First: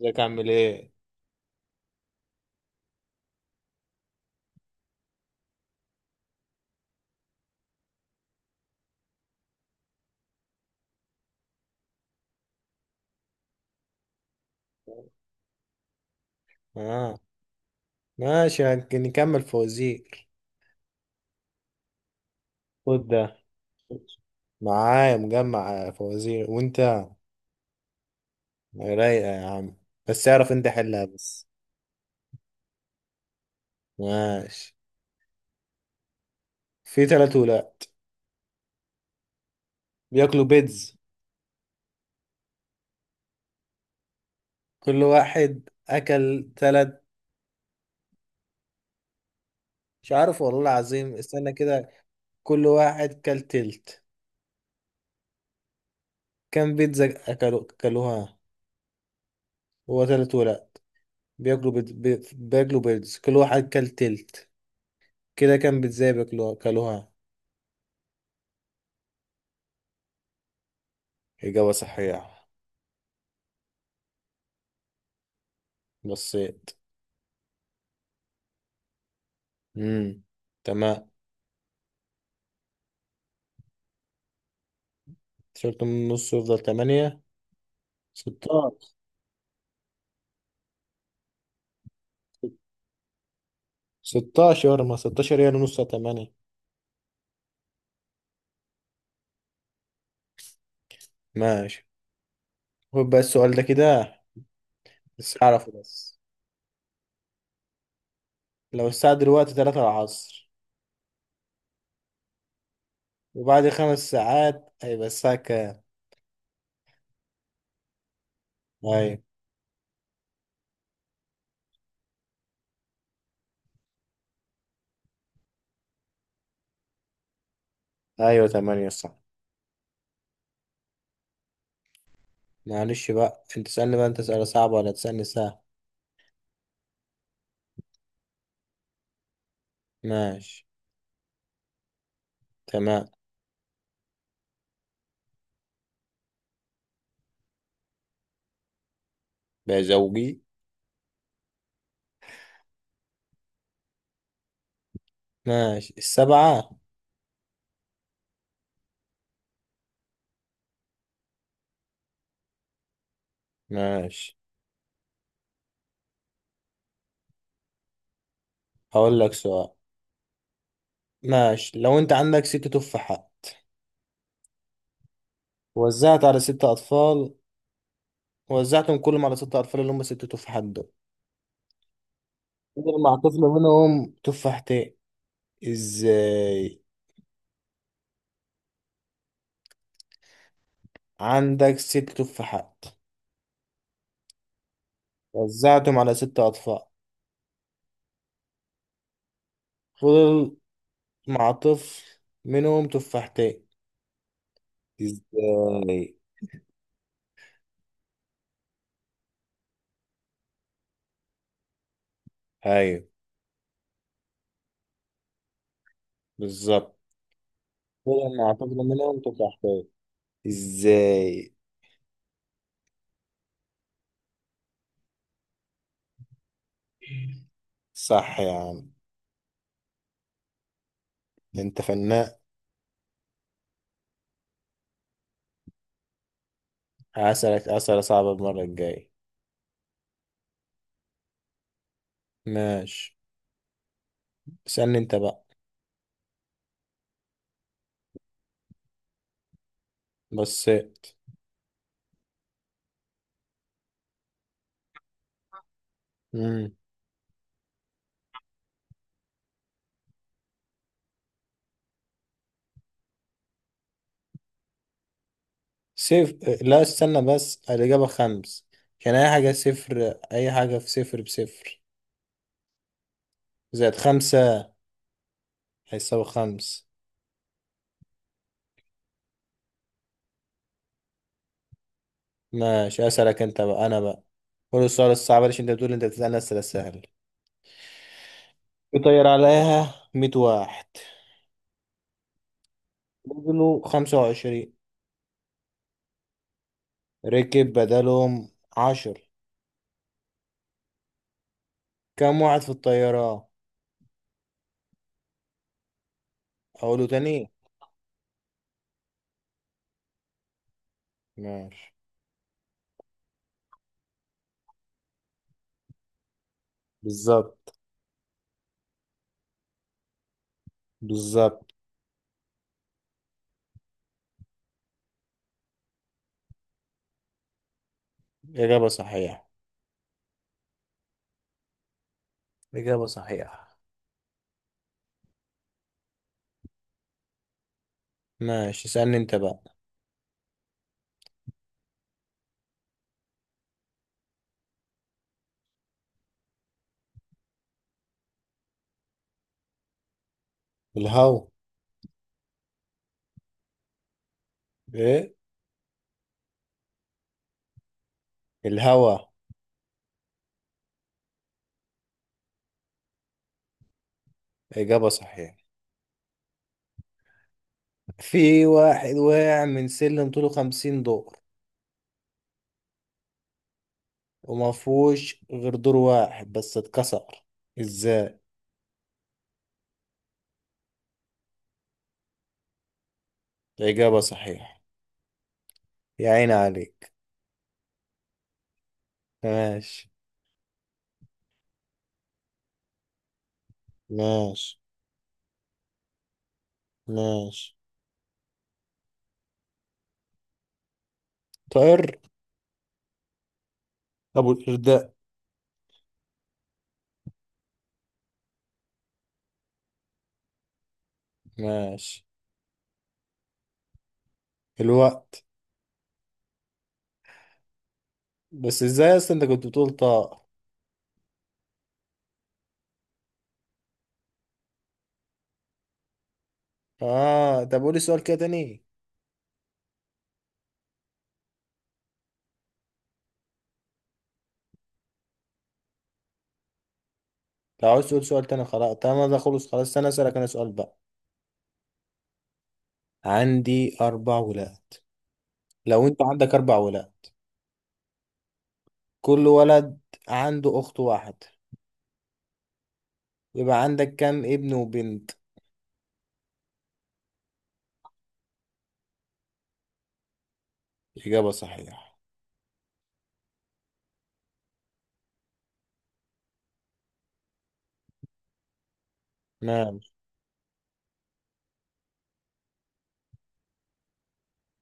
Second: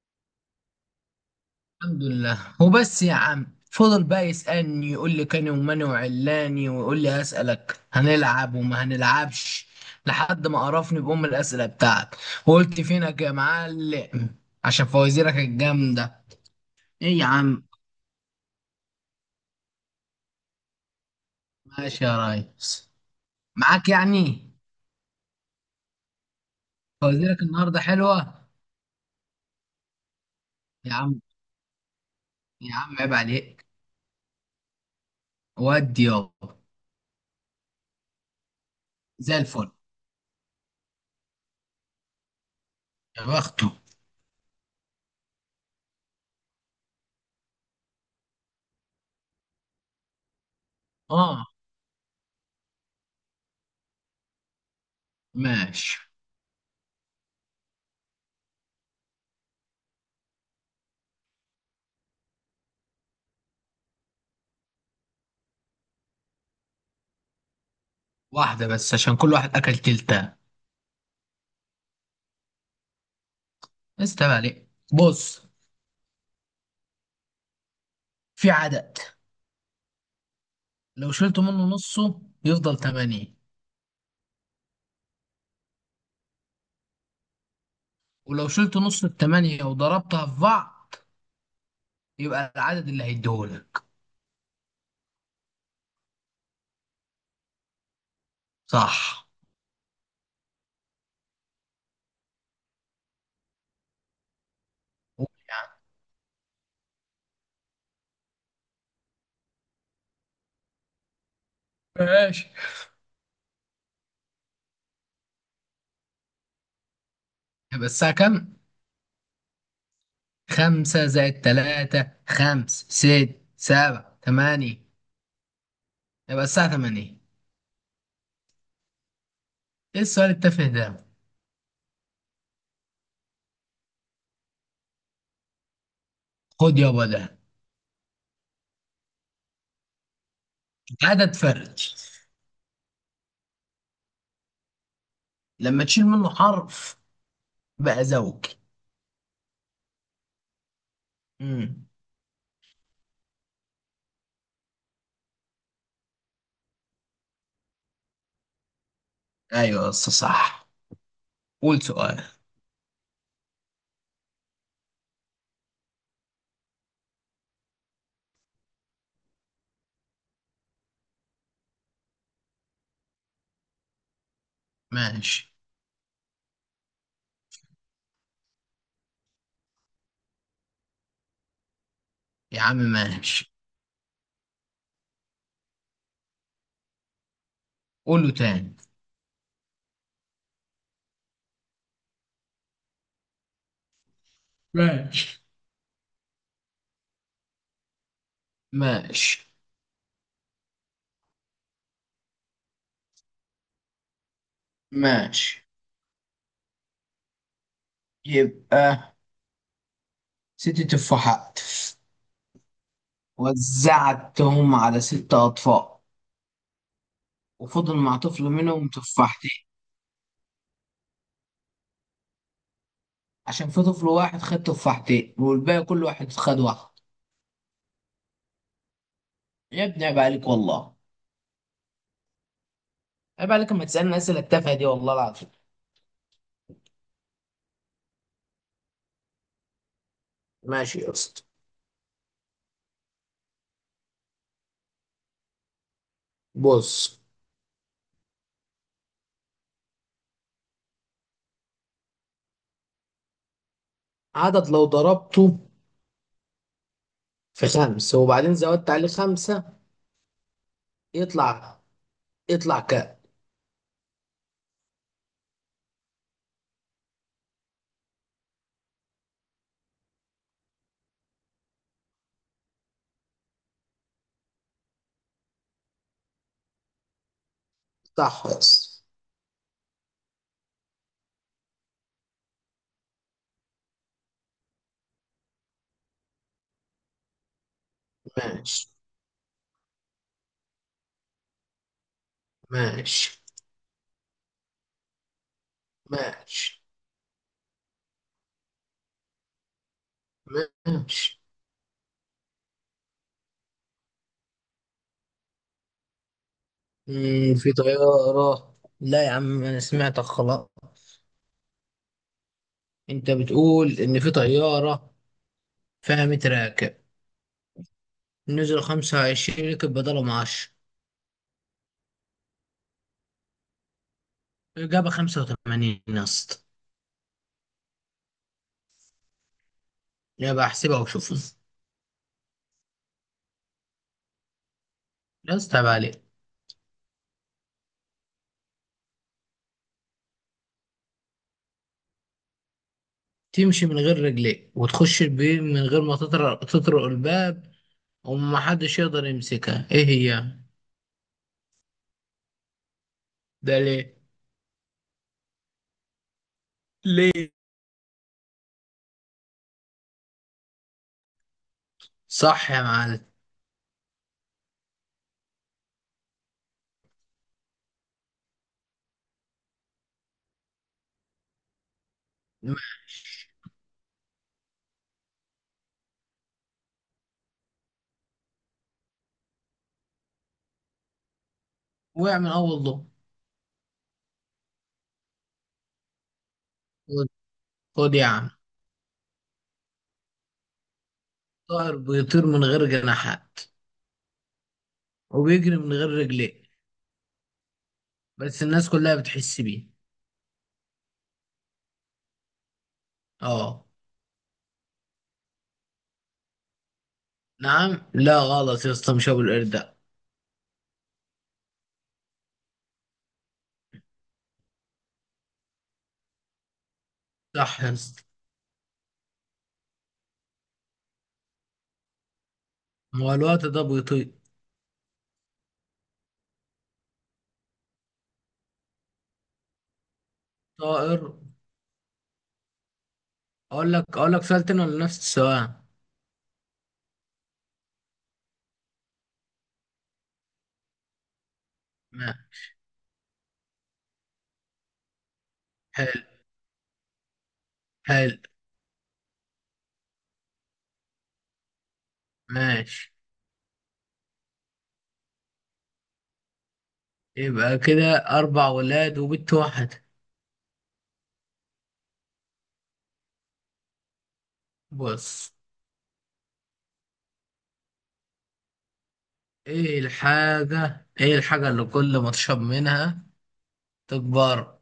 ازيك، عامل ايه؟ الحمد لله، وبس يا عم. فضل بقى يسألني، يقول لي كاني وماني وعلاني، ويقول لي أسألك هنلعب وما هنلعبش، لحد ما قرفني بأم الأسئلة بتاعك. وقلت فينك يا معلم عشان فوازيرك الجامدة. إيه اه. يا عم؟ ماشي، نكمل فوازير. ماشي يا ريس. خد ده. معاك يعني. معايا مجمع فوازير، وانت فوازيرك النهاردة حلوة. رايقة يا عم. بس اعرف انت يا حلها عم، بس. يا عم عيب عليك. ماشي، ودي يابا. في تلات ولاد زي الفل. بياكلوا بيتز، يا بخته. كل واحد اكل تلات. مش عارف والله العظيم، اه. استنى كده. كل واحد كل تلت. ماشي. كم بيتزا اكلوا اكلوها؟ هو تلات ولاد بياكلوا بيتز بياكلوا بيتز، كل واحد كل تلت، كده كم بيتزا بياكلوها اكلوها؟ واحدة بس، عشان كل واحد أكل تلتة. إجابة صحيحة. استنى عليك، بص. بصيت. في عدد، امم تمام. لو شلت منه نصه يفضل تمانية، تيشيرت من النص يفضل تمانية. ولو ستاشر. شلت نص التمانية وضربتها في بعض يبقى العدد اللي هيديهولك. ستاشر، ما ستاشر هي نص تمانية. صح. ماشي. خد بقى السؤال ده كده. قول بس يا عم. أعرفه بس. لو الساعة دلوقتي تلاتة العصر، ماشي. وبعد خمس ساعات هيبقى الساعة كام؟ يبقى الساعة كام؟ أيوة. خمسة زائد تلاتة، خمس، ست، سبعة، تمانية. يبقى الساعة تمانية. أيوة تمانية صح. ايه السؤال التافه ده؟ معلش بقى، أنت تسألني بقى أنت سؤال صعب ولا تسألني سهل. خد يابا ده. ماشي. عدد فردي، تمام. لما تشيل منه حرف بقى زوجي. بقى زوجي. امم ماشي السبعة. ايوه يا اسطى، صح. قول سؤال. ماشي، هقول لك سؤال. ماشي، لو انت عندك ست تفاحات، ماشي وزعت على ست اطفال، وزعتهم كلهم على ست اطفال اللي هم ست تفاحات دول، يا عم. فضل مع طفل ماشي. منهم تفاحتين. ازاي؟ قوله تاني. عندك ست تفاحات، ماشي. وزعتهم على ست اطفال، ماشي. فضل مع طفل منهم تفاحتين. ماشي. ازاي؟ يبقى ست تفاحات، ايوه وزعتهم على ست أطفال، بالظبط. وفضل مع فضل طفل مع طفل منهم منهم تفاحتين. تفاحتين. ازاي؟ عشان في طفل واحد خد تفاحتين، والباقي كل واحد خد واحد. صح يا عم. يا ابني عيب عليك والله. انت فنان. عيب عليك لما تسألني أسئلة التافهة دي، والله العظيم. هسألك اسئله صعبه المره الجايه. ماشي يا اسطى. ماشي. استنى انت بقى. بص. بصيت. عدد لو ضربته امم في خمسة، وبعدين زودت عليه خمسة، يطلع يطلع كام؟ صفر. لا استنى بس، الإجابة خمس. كان أي حاجة، صفر أي حاجة في صفر بصفر، زائد خمسة، هيساوي خمس. يطلع خمس. ماشي، أسألك أنت بقى أنا بقى. قول السؤال الصعب، عشان أنت بتقول أنت بتسألني أسئلة سهلة. ماشي. يطير عليها مية واحد، ماشي. وزنه خمسة وعشرين، ماشي. ركب بدلهم عشر. ماشي. كم واحد في الطيارة؟ أقوله تاني. في طيارة، لا يا عم أنا سمعتك خلاص. ماشي. أنت بتقول إن في طيارة فيها 100 راكب، بالظبط. نزلوا 25، ركب بدلهم 10. بالظبط. إجابة 85 يا اسطى. إجابة صحيحة. يبقى أحسبها وشوفها. إجابة صحيحة. يا اسطى عيب عليك. ماشي، اسألني انت بقى. تمشي من غير رجليك، وتخش البيت من غير ما تطرق تطرق الباب، ومحدش يقدر يمسكها، إيه هي؟ الهوا. ده ليه؟ ايه؟ ليه؟ الهوا. صح يا معلم. إجابة صحيحة. في واحد وقع من سلم طوله خمسين دور، وما فيهوش غير دور واحد بس اتكسر. ازاي؟ وقع من أول ضوء. إجابة صحيحة. يا عيني عليك. خد خد يا عم. ماشي. طائر بيطير من غير جناحات، ماشي. وبيجري من غير رجلين، ماشي. بس الناس كلها بتحس بيه. طائر. اه. أبو الإرداء. نعم؟ لا، غلط يا اسطى، مش ابو القرد ده. ماشي. الوقت. صح يا اسطى. بس ازاي أصلا انت كنت بتقول طائر؟ هو الوقت ده بيطير. اه. طب قولي سؤال كده تاني. طائر. اقول لك سؤال تاني ولا نفس السؤال؟ لو عايز تقول سؤال تاني خلاص، تمام ده خلص خلاص، انا اسألك انا سؤال بقى. ما عندي أربع ولاد. لو حلو. أنت عندك أربع ولاد، حلو. كل ولد عنده أخت واحد، ماشي. يبقى عندك كام ابن وبنت؟ يبقى كده اربع ولاد وبنت واحدة. إجابة صحيحة. بص. ماشي. ايه الحاجة اللي كل ما تشرب منها تكبر؟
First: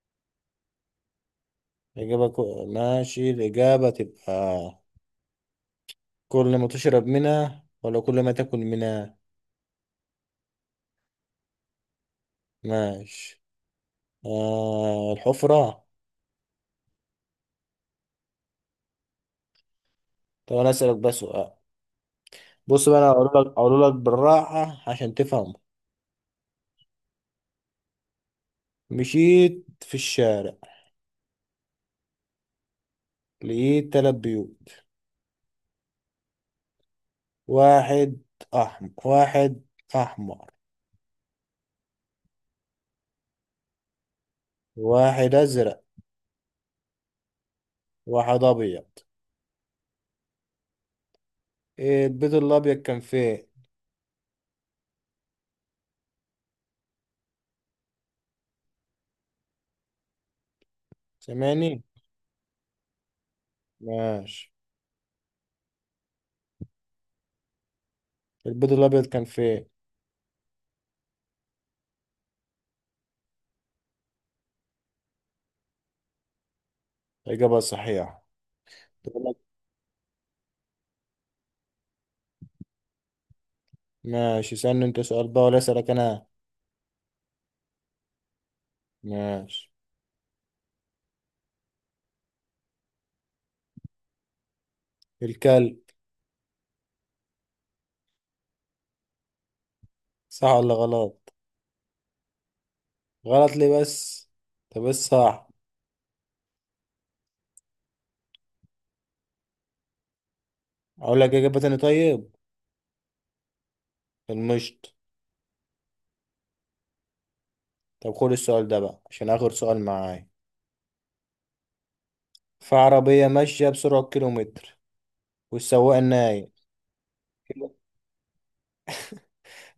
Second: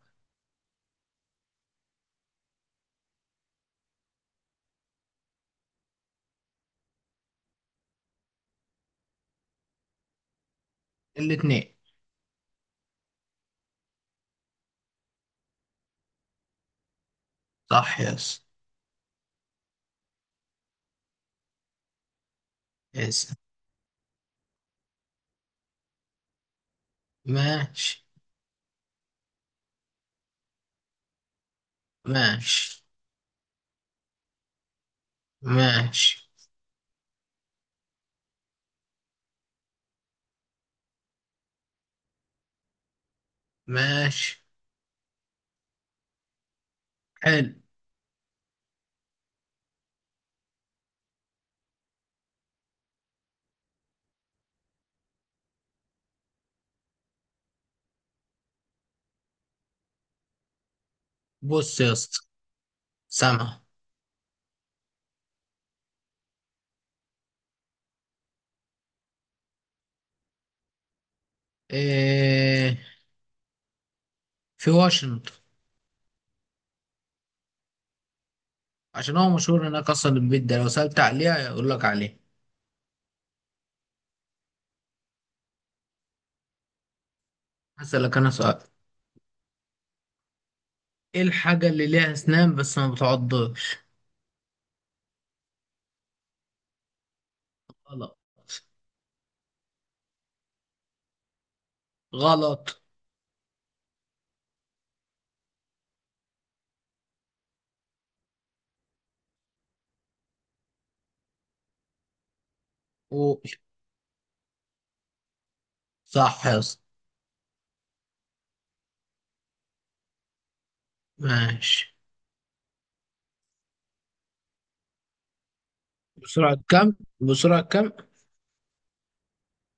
إجابة كو... ماشي، الإجابة تبقى، كل ما تشرب منها ولا كل ما تاكل منها؟ الاتنين. ماشي. آه، الحفرة. صح يا اسطى. طب أنا أسألك بس سؤال. بص بقى، يا أنا اسطى. هقول لك بالراحة عشان تفهم. ماشي. مشيت في الشارع، ماشي. لقيت تلات بيوت. ماشي. واحد واحد أحمر، ماشي. واحد ازرق، حلو. واحد ابيض. إيه البيض الابيض كان فين؟ بص سامعني؟ يا اسطى. سامع. ماشي. البيض الابيض كان فين؟ إيه؟ في واشنطن. اجابه صحيحه. عشان تقول هو لك. مشهور هناك اصلا، البيت ده لو سألت عليها يقول لك عليه. ماشي، سألني انت سؤال بقى ولا اسالك انا. هسألك انا سؤال. ماشي. ايه الحاجة اللي ليها اسنان بس ما بتعضش؟ الكلب. غلط. صح ولا غلط؟ غلط. غلط ليه بس؟ طب بس صح. اقول لك اجابه تاني طيب؟ قول. المشط. صح يا اسطى. طب خد السؤال ده بقى، عشان اخر سؤال معايا. ماشي. في عربيه ماشيه بسرعه كيلومتر، والسواق نايم. بسرعة كم بسرعة كم؟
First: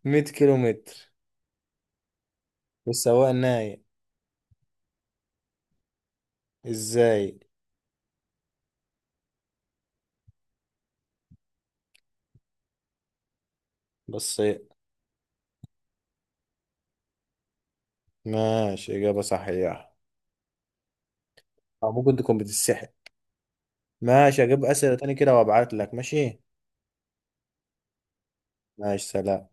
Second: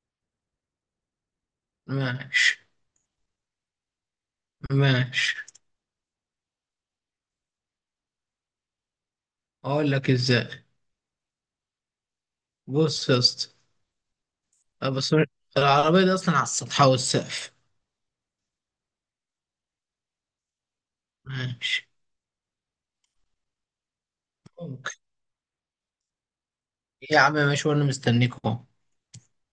100 كيلومتر، ماشي. والسواق نايم. ماشي. ازاي؟ اقول لك ازاي. بص يا اسطى. بس. بس. العربية دي اصلا على السطح والسقف. ماشي، إجابة صحيحة. ماشي. أو ممكن تكون بتتسحب. ماشي، أجيب ممكن. أسئلة تاني كده وأبعت لك، ماشي؟ يا عم ماشي، وانا مستنيكم. ماشي، سلام.